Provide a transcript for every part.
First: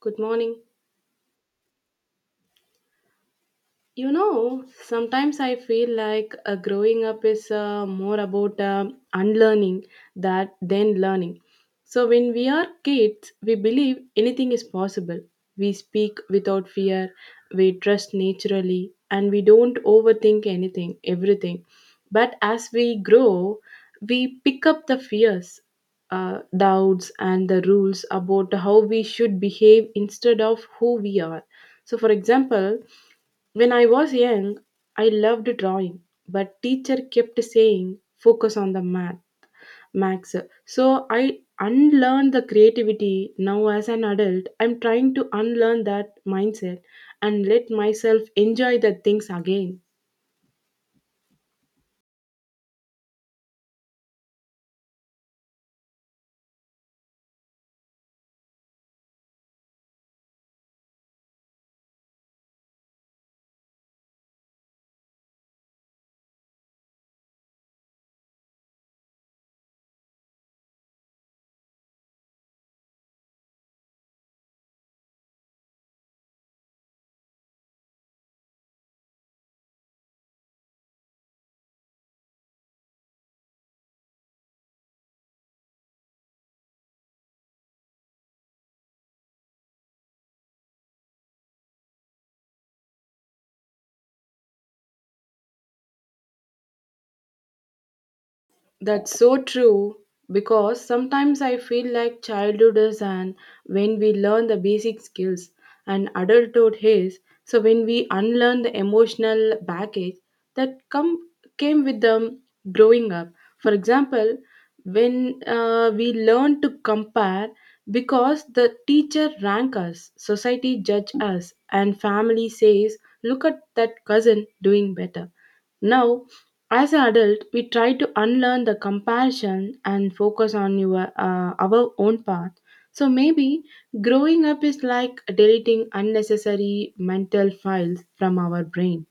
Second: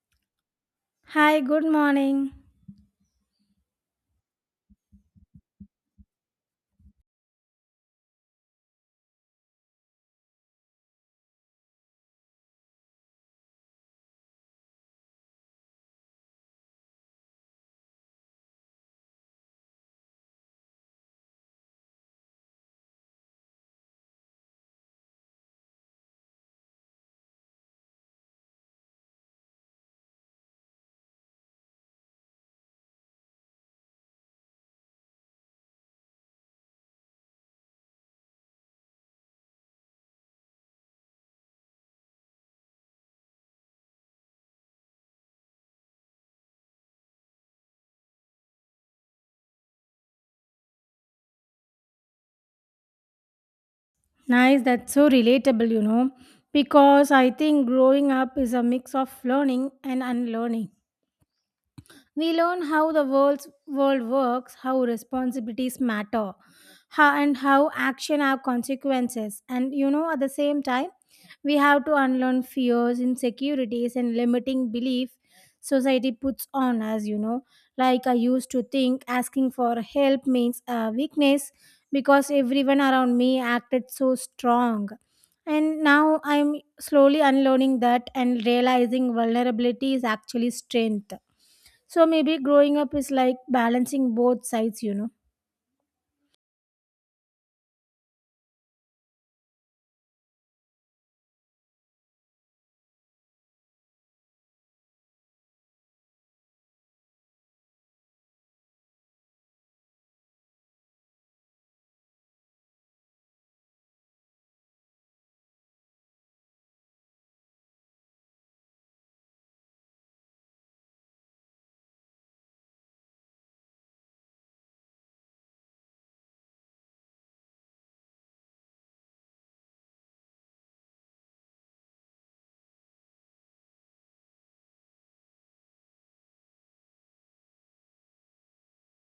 Good morning. Hi, good morning. You know, sometimes I feel like growing up is more about unlearning that than learning. So when we are kids, we believe anything is possible. We speak without fear, we trust naturally, and we don't overthink everything. But as we grow, we pick up the fears, doubts, and the rules about how we should behave instead of who we are. So, for example, when I was young, I loved drawing, but teacher kept saying focus on the math, max. So I unlearned the creativity. Now as an adult, I'm trying to unlearn that mindset and let myself enjoy the things again. Nice, that's so relatable, you know, because I think growing up is a mix of learning and unlearning. We learn how the world works, how responsibilities matter, how and how action have consequences. And you know, at the same time, we have to unlearn fears, insecurities, and limiting belief society puts on us. You know, like I used to think asking for help means weakness because everyone around me acted so strong. And now I'm slowly unlearning that and realizing vulnerability is actually strength. So maybe growing up is like balancing both sides, you know. That's so true because sometimes I feel like childhood is an when we learn the basic skills and adulthood is so when we unlearn the emotional baggage that come came with them growing up. For example, when we learn to compare because the teacher rank us, society judge us, and family says, "Look at that cousin doing better." Now, as an adult, we try to unlearn the comparison and focus on our own path. So maybe growing up is like deleting unnecessary mental files from our brain.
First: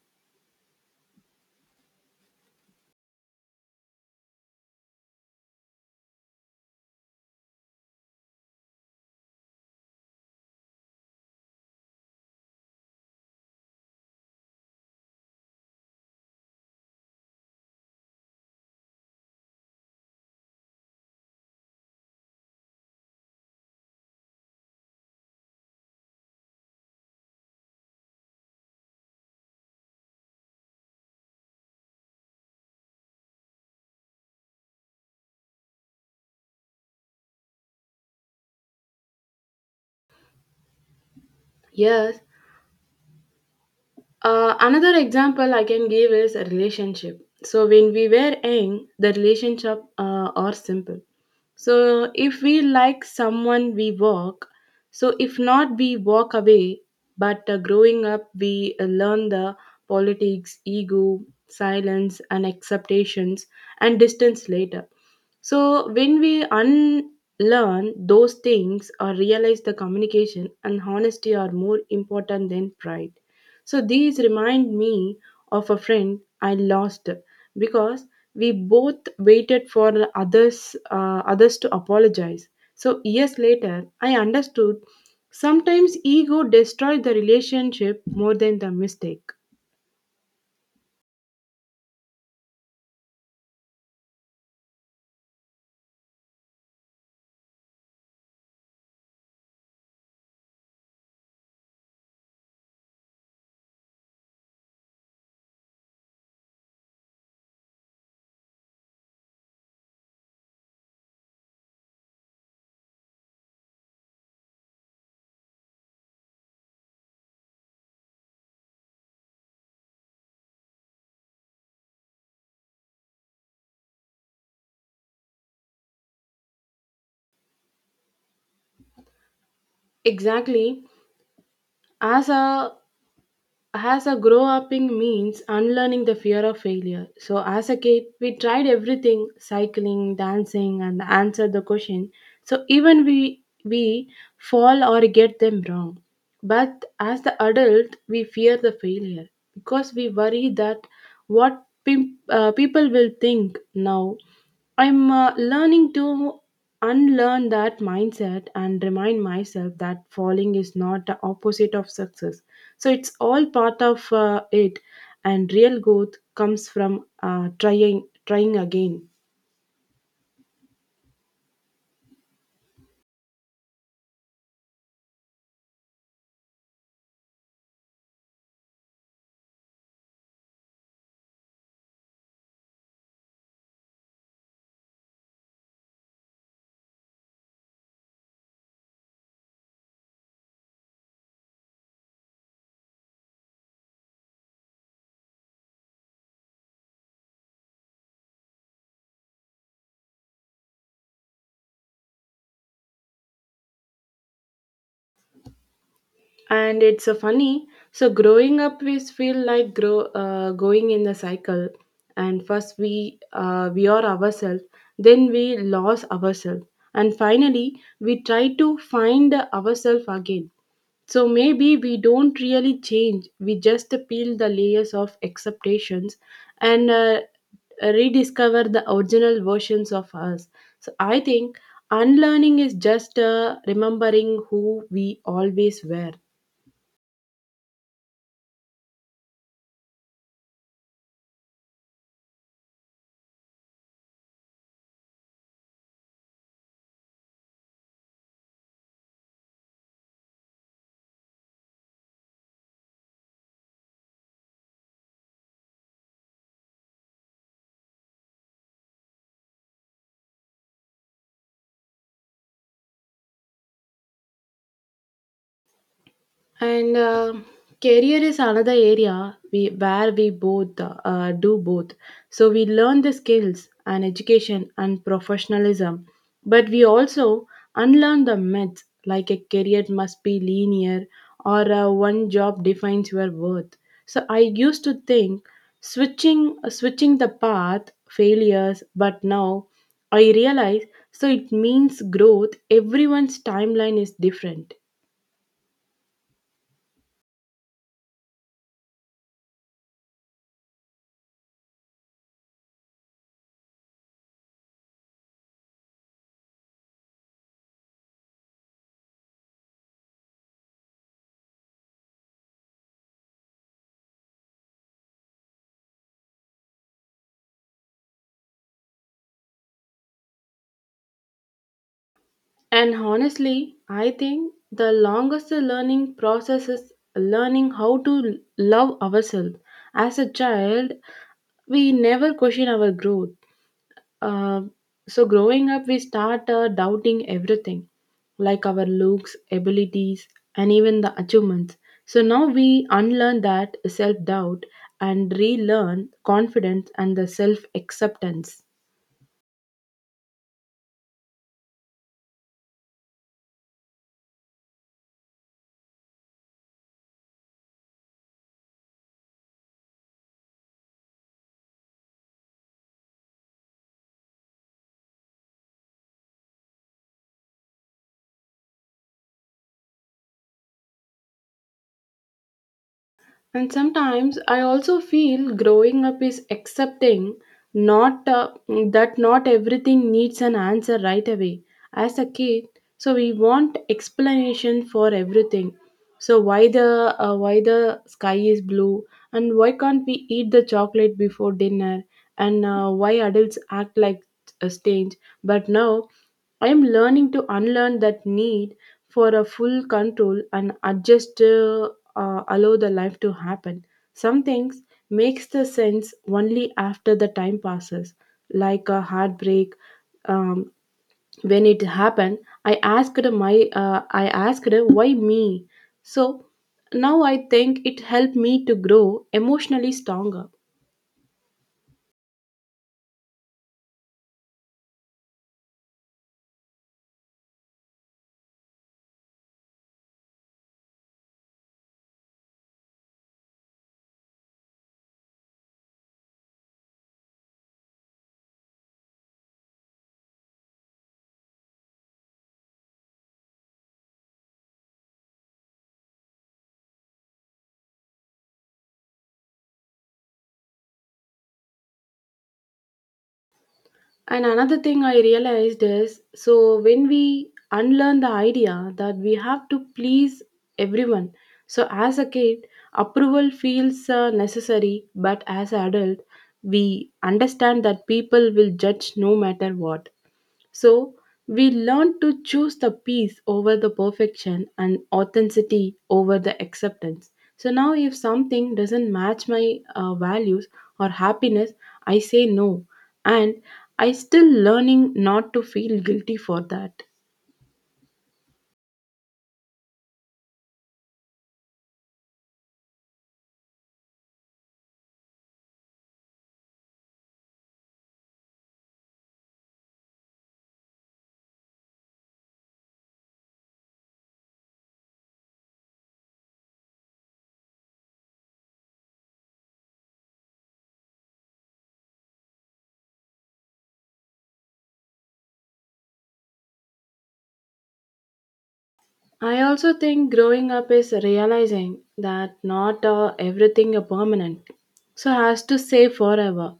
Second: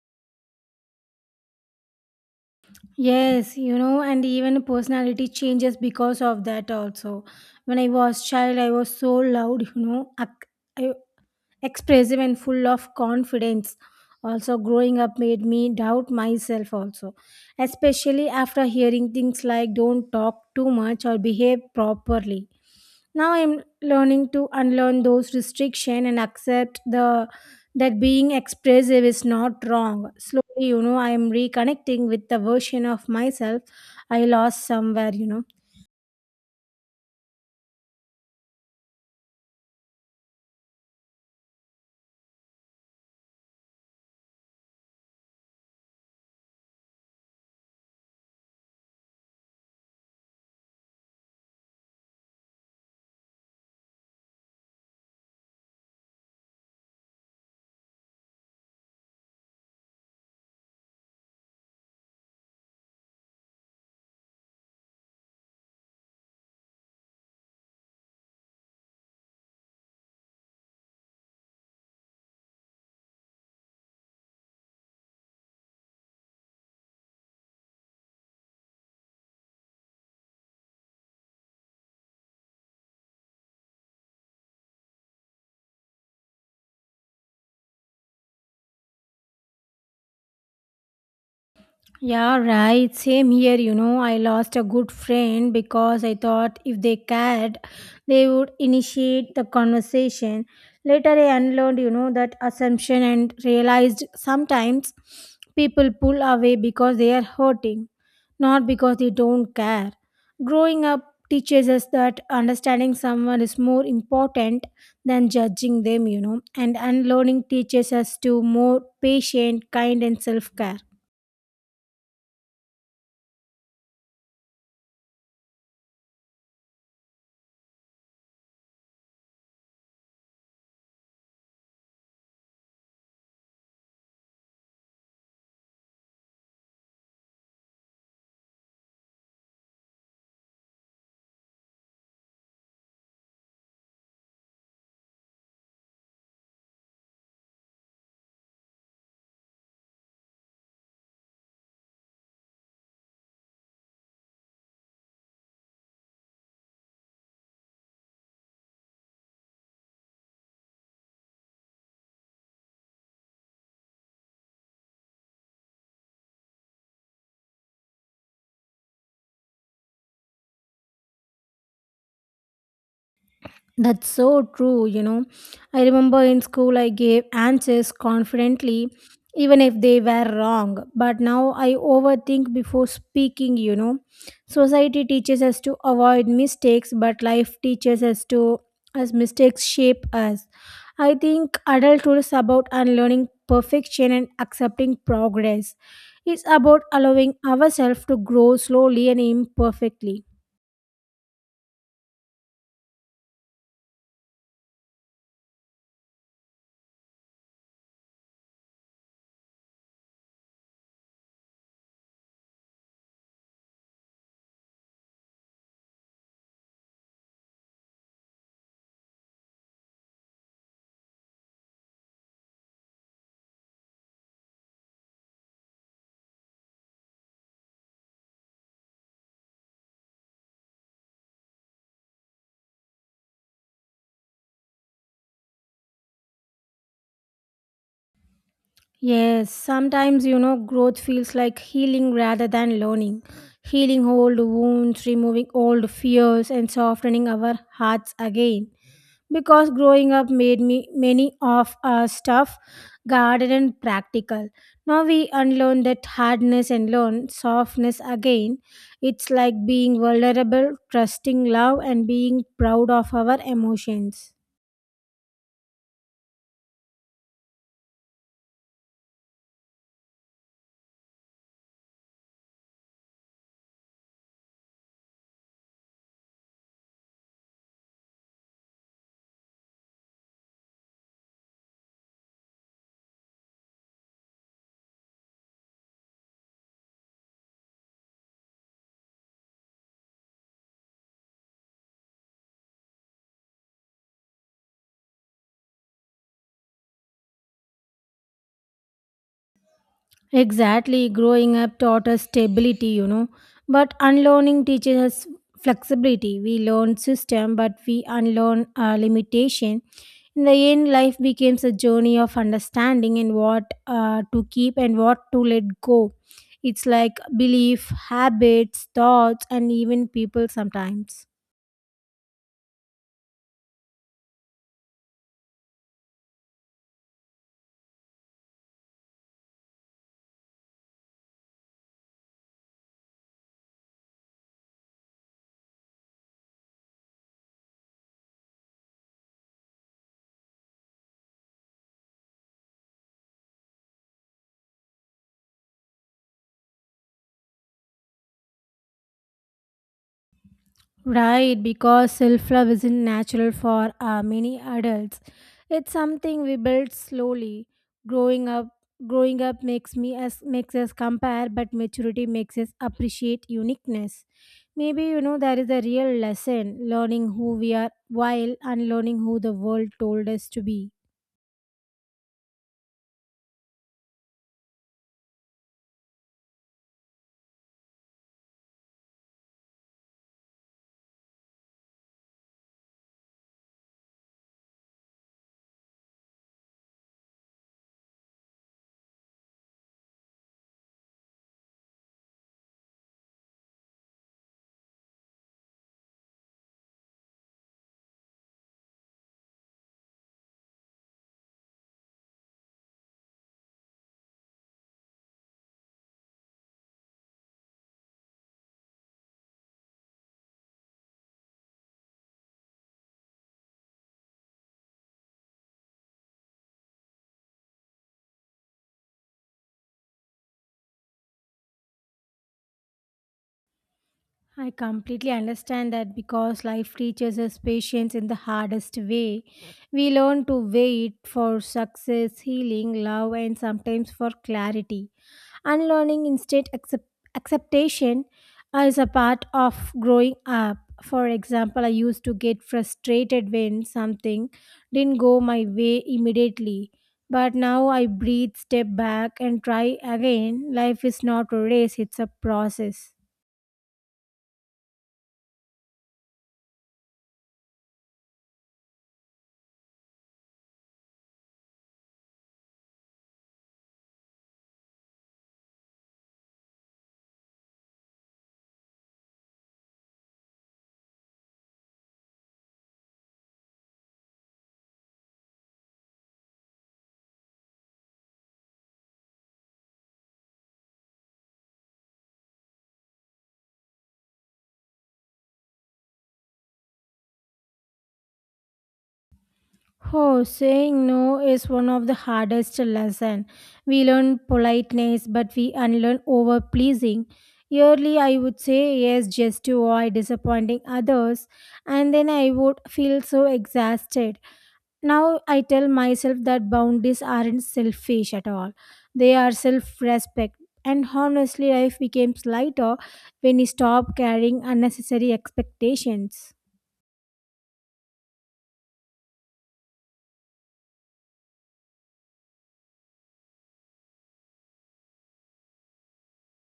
Yes, you know, and even personality changes because of that also. When I was child, I was so loud, you know, I- expressive and full of confidence. Also, growing up made me doubt myself also, especially after hearing things like don't talk too much or behave properly. Now I'm learning to unlearn those restriction and accept the that being expressive is not wrong slowly, you know, I am reconnecting with the version of myself I lost somewhere, you know. Yes. Another example I can give is a relationship. So when we were young, the relationship are simple. So if we like someone, we walk. So if not, we walk away. But growing up, we learn the politics, ego, silence, and acceptations and distance later. So when we unlearn those things or realize the communication and honesty are more important than pride. So these remind me of a friend I lost because we both waited for the others to apologize. So years later, I understood sometimes ego destroys the relationship more than the mistake. Yeah, right. Same here, you know. I lost a good friend because I thought if they cared, they would initiate the conversation. Later, I unlearned, you know, that assumption and realized sometimes people pull away because they are hurting, not because they don't care. Growing up teaches us that understanding someone is more important than judging them, you know, and unlearning teaches us to more patient, kind, and self care. Exactly. As a As a grow upping means unlearning the fear of failure. So as a kid, we tried everything, cycling, dancing, and answered the question. So even we fall or get them wrong. But as the adult, we fear the failure because we worry that what people will think now I'm learning to unlearn that mindset and remind myself that falling is not the opposite of success. So it's all part of it, and real growth comes from trying, trying again. That's so true, you know. I remember in school I gave answers confidently, even if they were wrong. But now I overthink before speaking, you know. Society teaches us to avoid mistakes, but life teaches us to, as mistakes shape us. I think adulthood is about unlearning perfection and accepting progress. It's about allowing ourselves to grow slowly and imperfectly. And it's funny. So growing up, we feel like grow going in the cycle, and first we are ourselves, then we lose ourselves, and finally we try to find ourselves again. So maybe we don't really change, we just peel the layers of acceptations and rediscover the original versions of us. So I think unlearning is just remembering who we always were. Yes, sometimes you know growth feels like healing rather than learning. Healing old wounds, removing old fears and softening our hearts again. Because growing up made me many of our stuff guarded and practical. Now we unlearn that hardness and learn softness again. It's like being vulnerable, trusting love and being proud of our emotions. And career is another area where we both do both. So we learn the skills and education and professionalism, but we also unlearn the myths like a career must be linear or one job defines your worth. So I used to think switching the path failures, but now I realize so it means growth. Everyone's timeline is different. Exactly. Growing up taught us stability, you know, but unlearning teaches us flexibility. We learn system, but we unlearn limitation. In the end, life becomes a journey of understanding and what to keep and what to let go. It's like belief, habits, thoughts, and even people sometimes. And honestly, I think the longest learning process is learning how to love ourselves. As a child, we never question our growth. Uh, so, growing up, we start doubting everything like our looks, abilities, and even the achievements. So, now we unlearn that self doubt and relearn confidence and the self acceptance. Right, because self love isn't natural for many adults. It's something we build slowly. Growing up, growing up makes me as makes us compare, but maturity makes us appreciate uniqueness. Maybe you know that is a real lesson: learning who we are while unlearning who the world told us to be. And sometimes I also feel growing up is accepting not that not everything needs an answer right away. As a kid, so we want explanation for everything. So why the sky is blue and why can't we eat the chocolate before dinner and why adults act like a stage. But now I am learning to unlearn that need for a full control and adjust allow the life to happen. Some things makes the sense only after the time passes, like a heartbreak. Um, when it happened, I asked why me. So now I think it helped me to grow emotionally stronger. I completely understand that because life teaches us patience in the hardest way. We learn to wait for success, healing, love, and sometimes for clarity. Unlearning instant acceptation is a part of growing up. For example, I used to get frustrated when something didn't go my way immediately. But now I breathe, step back, and try again. Life is not a race, it's a process. And another thing I realized is so when we unlearn the idea that we have to please everyone. So as a kid, approval feels necessary, but as an adult, we understand that people will judge no matter what. So we learn to choose the peace over the perfection and authenticity over the acceptance. So now, if something doesn't match my values or happiness, I say no, and I still learning not to feel guilty for that. Oh, saying no is one of the hardest lessons. We learn politeness, but we unlearn over pleasing. Early, I would say yes just to avoid disappointing others, and then I would feel so exhausted. Now I tell myself that boundaries aren't selfish at all; they are self-respect. And honestly, life becomes lighter when you stop carrying unnecessary expectations. I also think growing up is realizing that not everything is permanent, so has to stay forever.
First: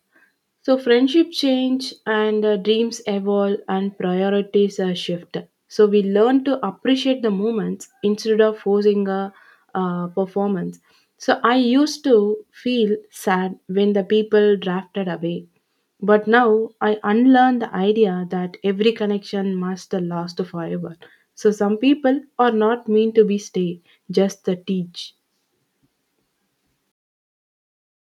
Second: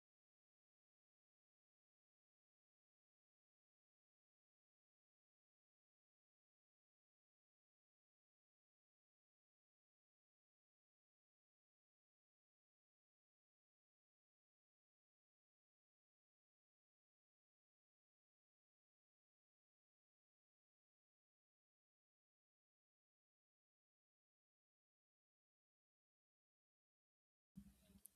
So friendship change and dreams evolve and priorities shift. So we learn to appreciate the moments instead of forcing a performance. So I used to feel sad when the people drafted away, but now I unlearn the idea that every connection must last forever. So some people are not meant to be stay, just the teach.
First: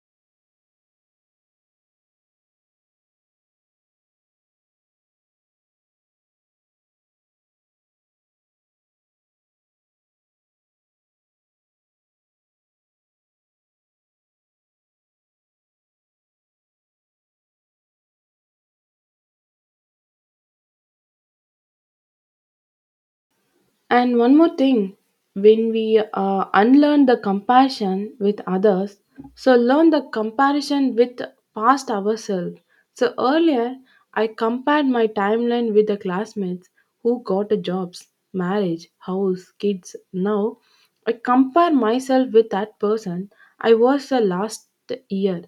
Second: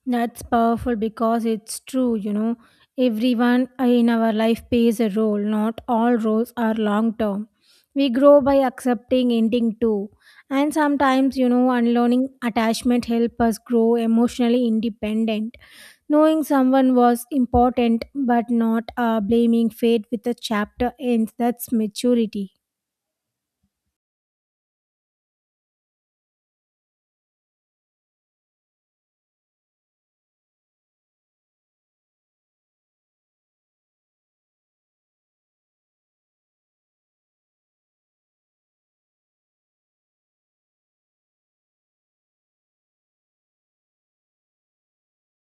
That's powerful because it's true, you know. Everyone in our life plays a role, not all roles are long term. We grow by accepting ending too. And sometimes, you know, unlearning attachment help us grow emotionally independent. Knowing someone was important but not blaming fate with a chapter ends, that's maturity. And one more thing, when we unlearn the compassion with others, so learn the comparison with past ourselves. So earlier, I compared my timeline with the classmates who got a jobs, marriage, house, kids. Now, I compare myself with that person I was the last year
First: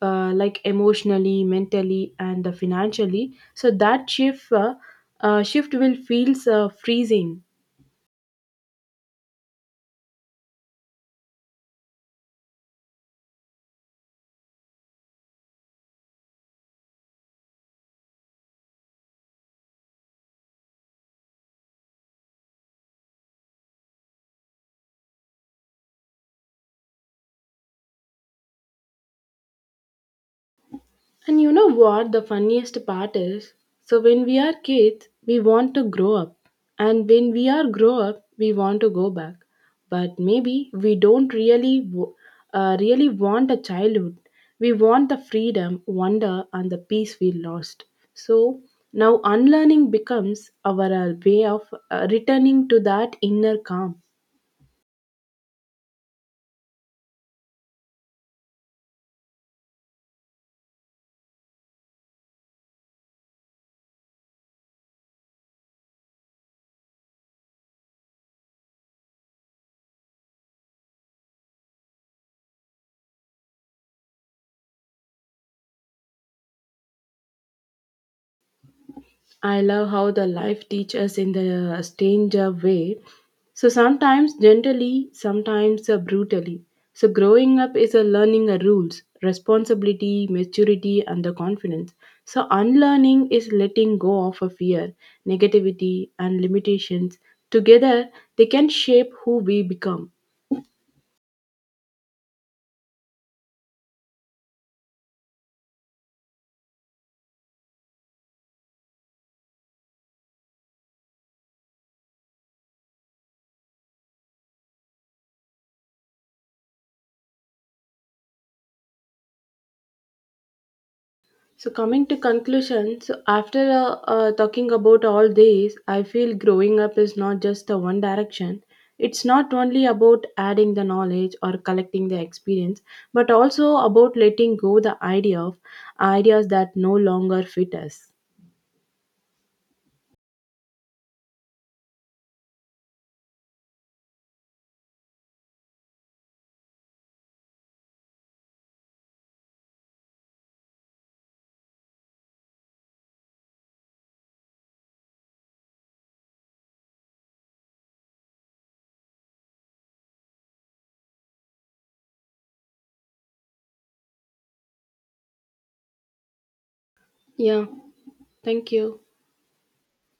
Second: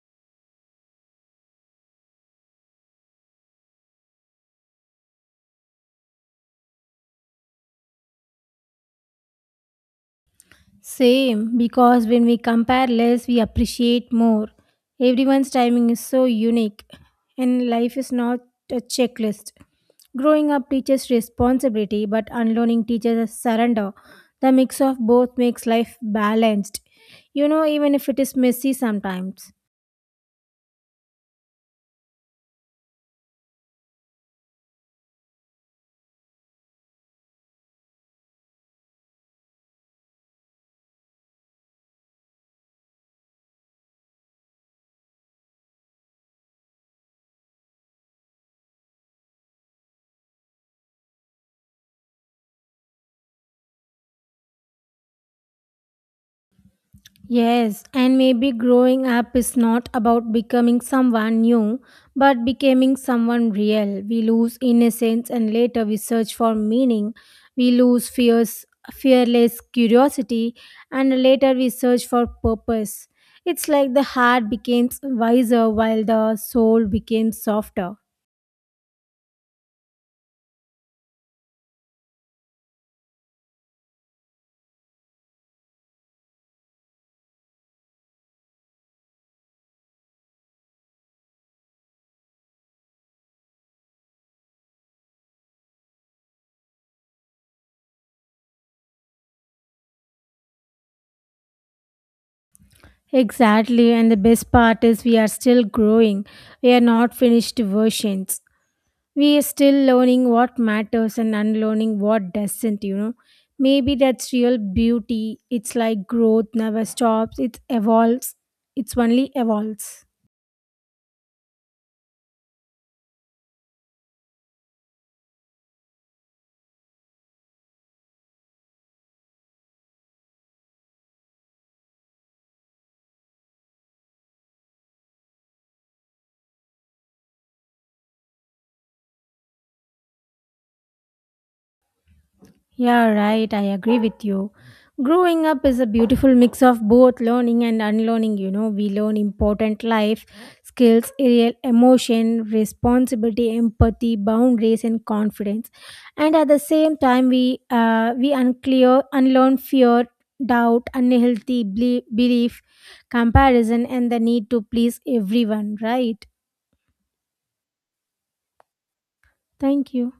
uh, like emotionally, mentally, and financially. So that shift will feels freezing. Same, because when we compare less, we appreciate more. Everyone's timing is so unique, and life is not a checklist. Growing up teaches responsibility, but unlearning teaches us surrender. The mix of both makes life balanced. You know, even if it is messy sometimes. And you know what the funniest part is? So when we are kids, we want to grow up. And when we are grow up, we want to go back. But maybe we don't really want a childhood. We want the freedom, wonder and the peace we lost. So now unlearning becomes our way of returning to that inner calm. Yes, and maybe growing up is not about becoming someone new, but becoming someone real. We lose innocence and later we search for meaning. We lose fierce, fearless curiosity and later we search for purpose. It's like the heart becomes wiser while the soul becomes softer. I love how the life teaches us in the stranger way. So sometimes gently, sometimes brutally. So growing up is a learning rules, responsibility, maturity, and the confidence. So unlearning is letting go of a fear, negativity, and limitations. Together, they can shape who we become. Exactly, and the best part is we are still growing. We are not finished versions. We are still learning what matters and unlearning what doesn't, you know. Maybe that's real beauty. It's like growth never stops, it evolves, it's only evolves. So, coming to conclusion, so after talking about all these, I feel growing up is not just a one direction. It's not only about adding the knowledge or collecting the experience, but also about letting go the idea of ideas that no longer fit us. Yeah, right. I agree with you. Growing up is a beautiful mix of both learning and unlearning. You know, we learn important life skills, real emotion, responsibility, empathy, boundaries, and confidence. And at the same time, we unlearn fear, doubt, unhealthy belief, comparison, and the need to please everyone. Right. Yeah, thank you. Thank you.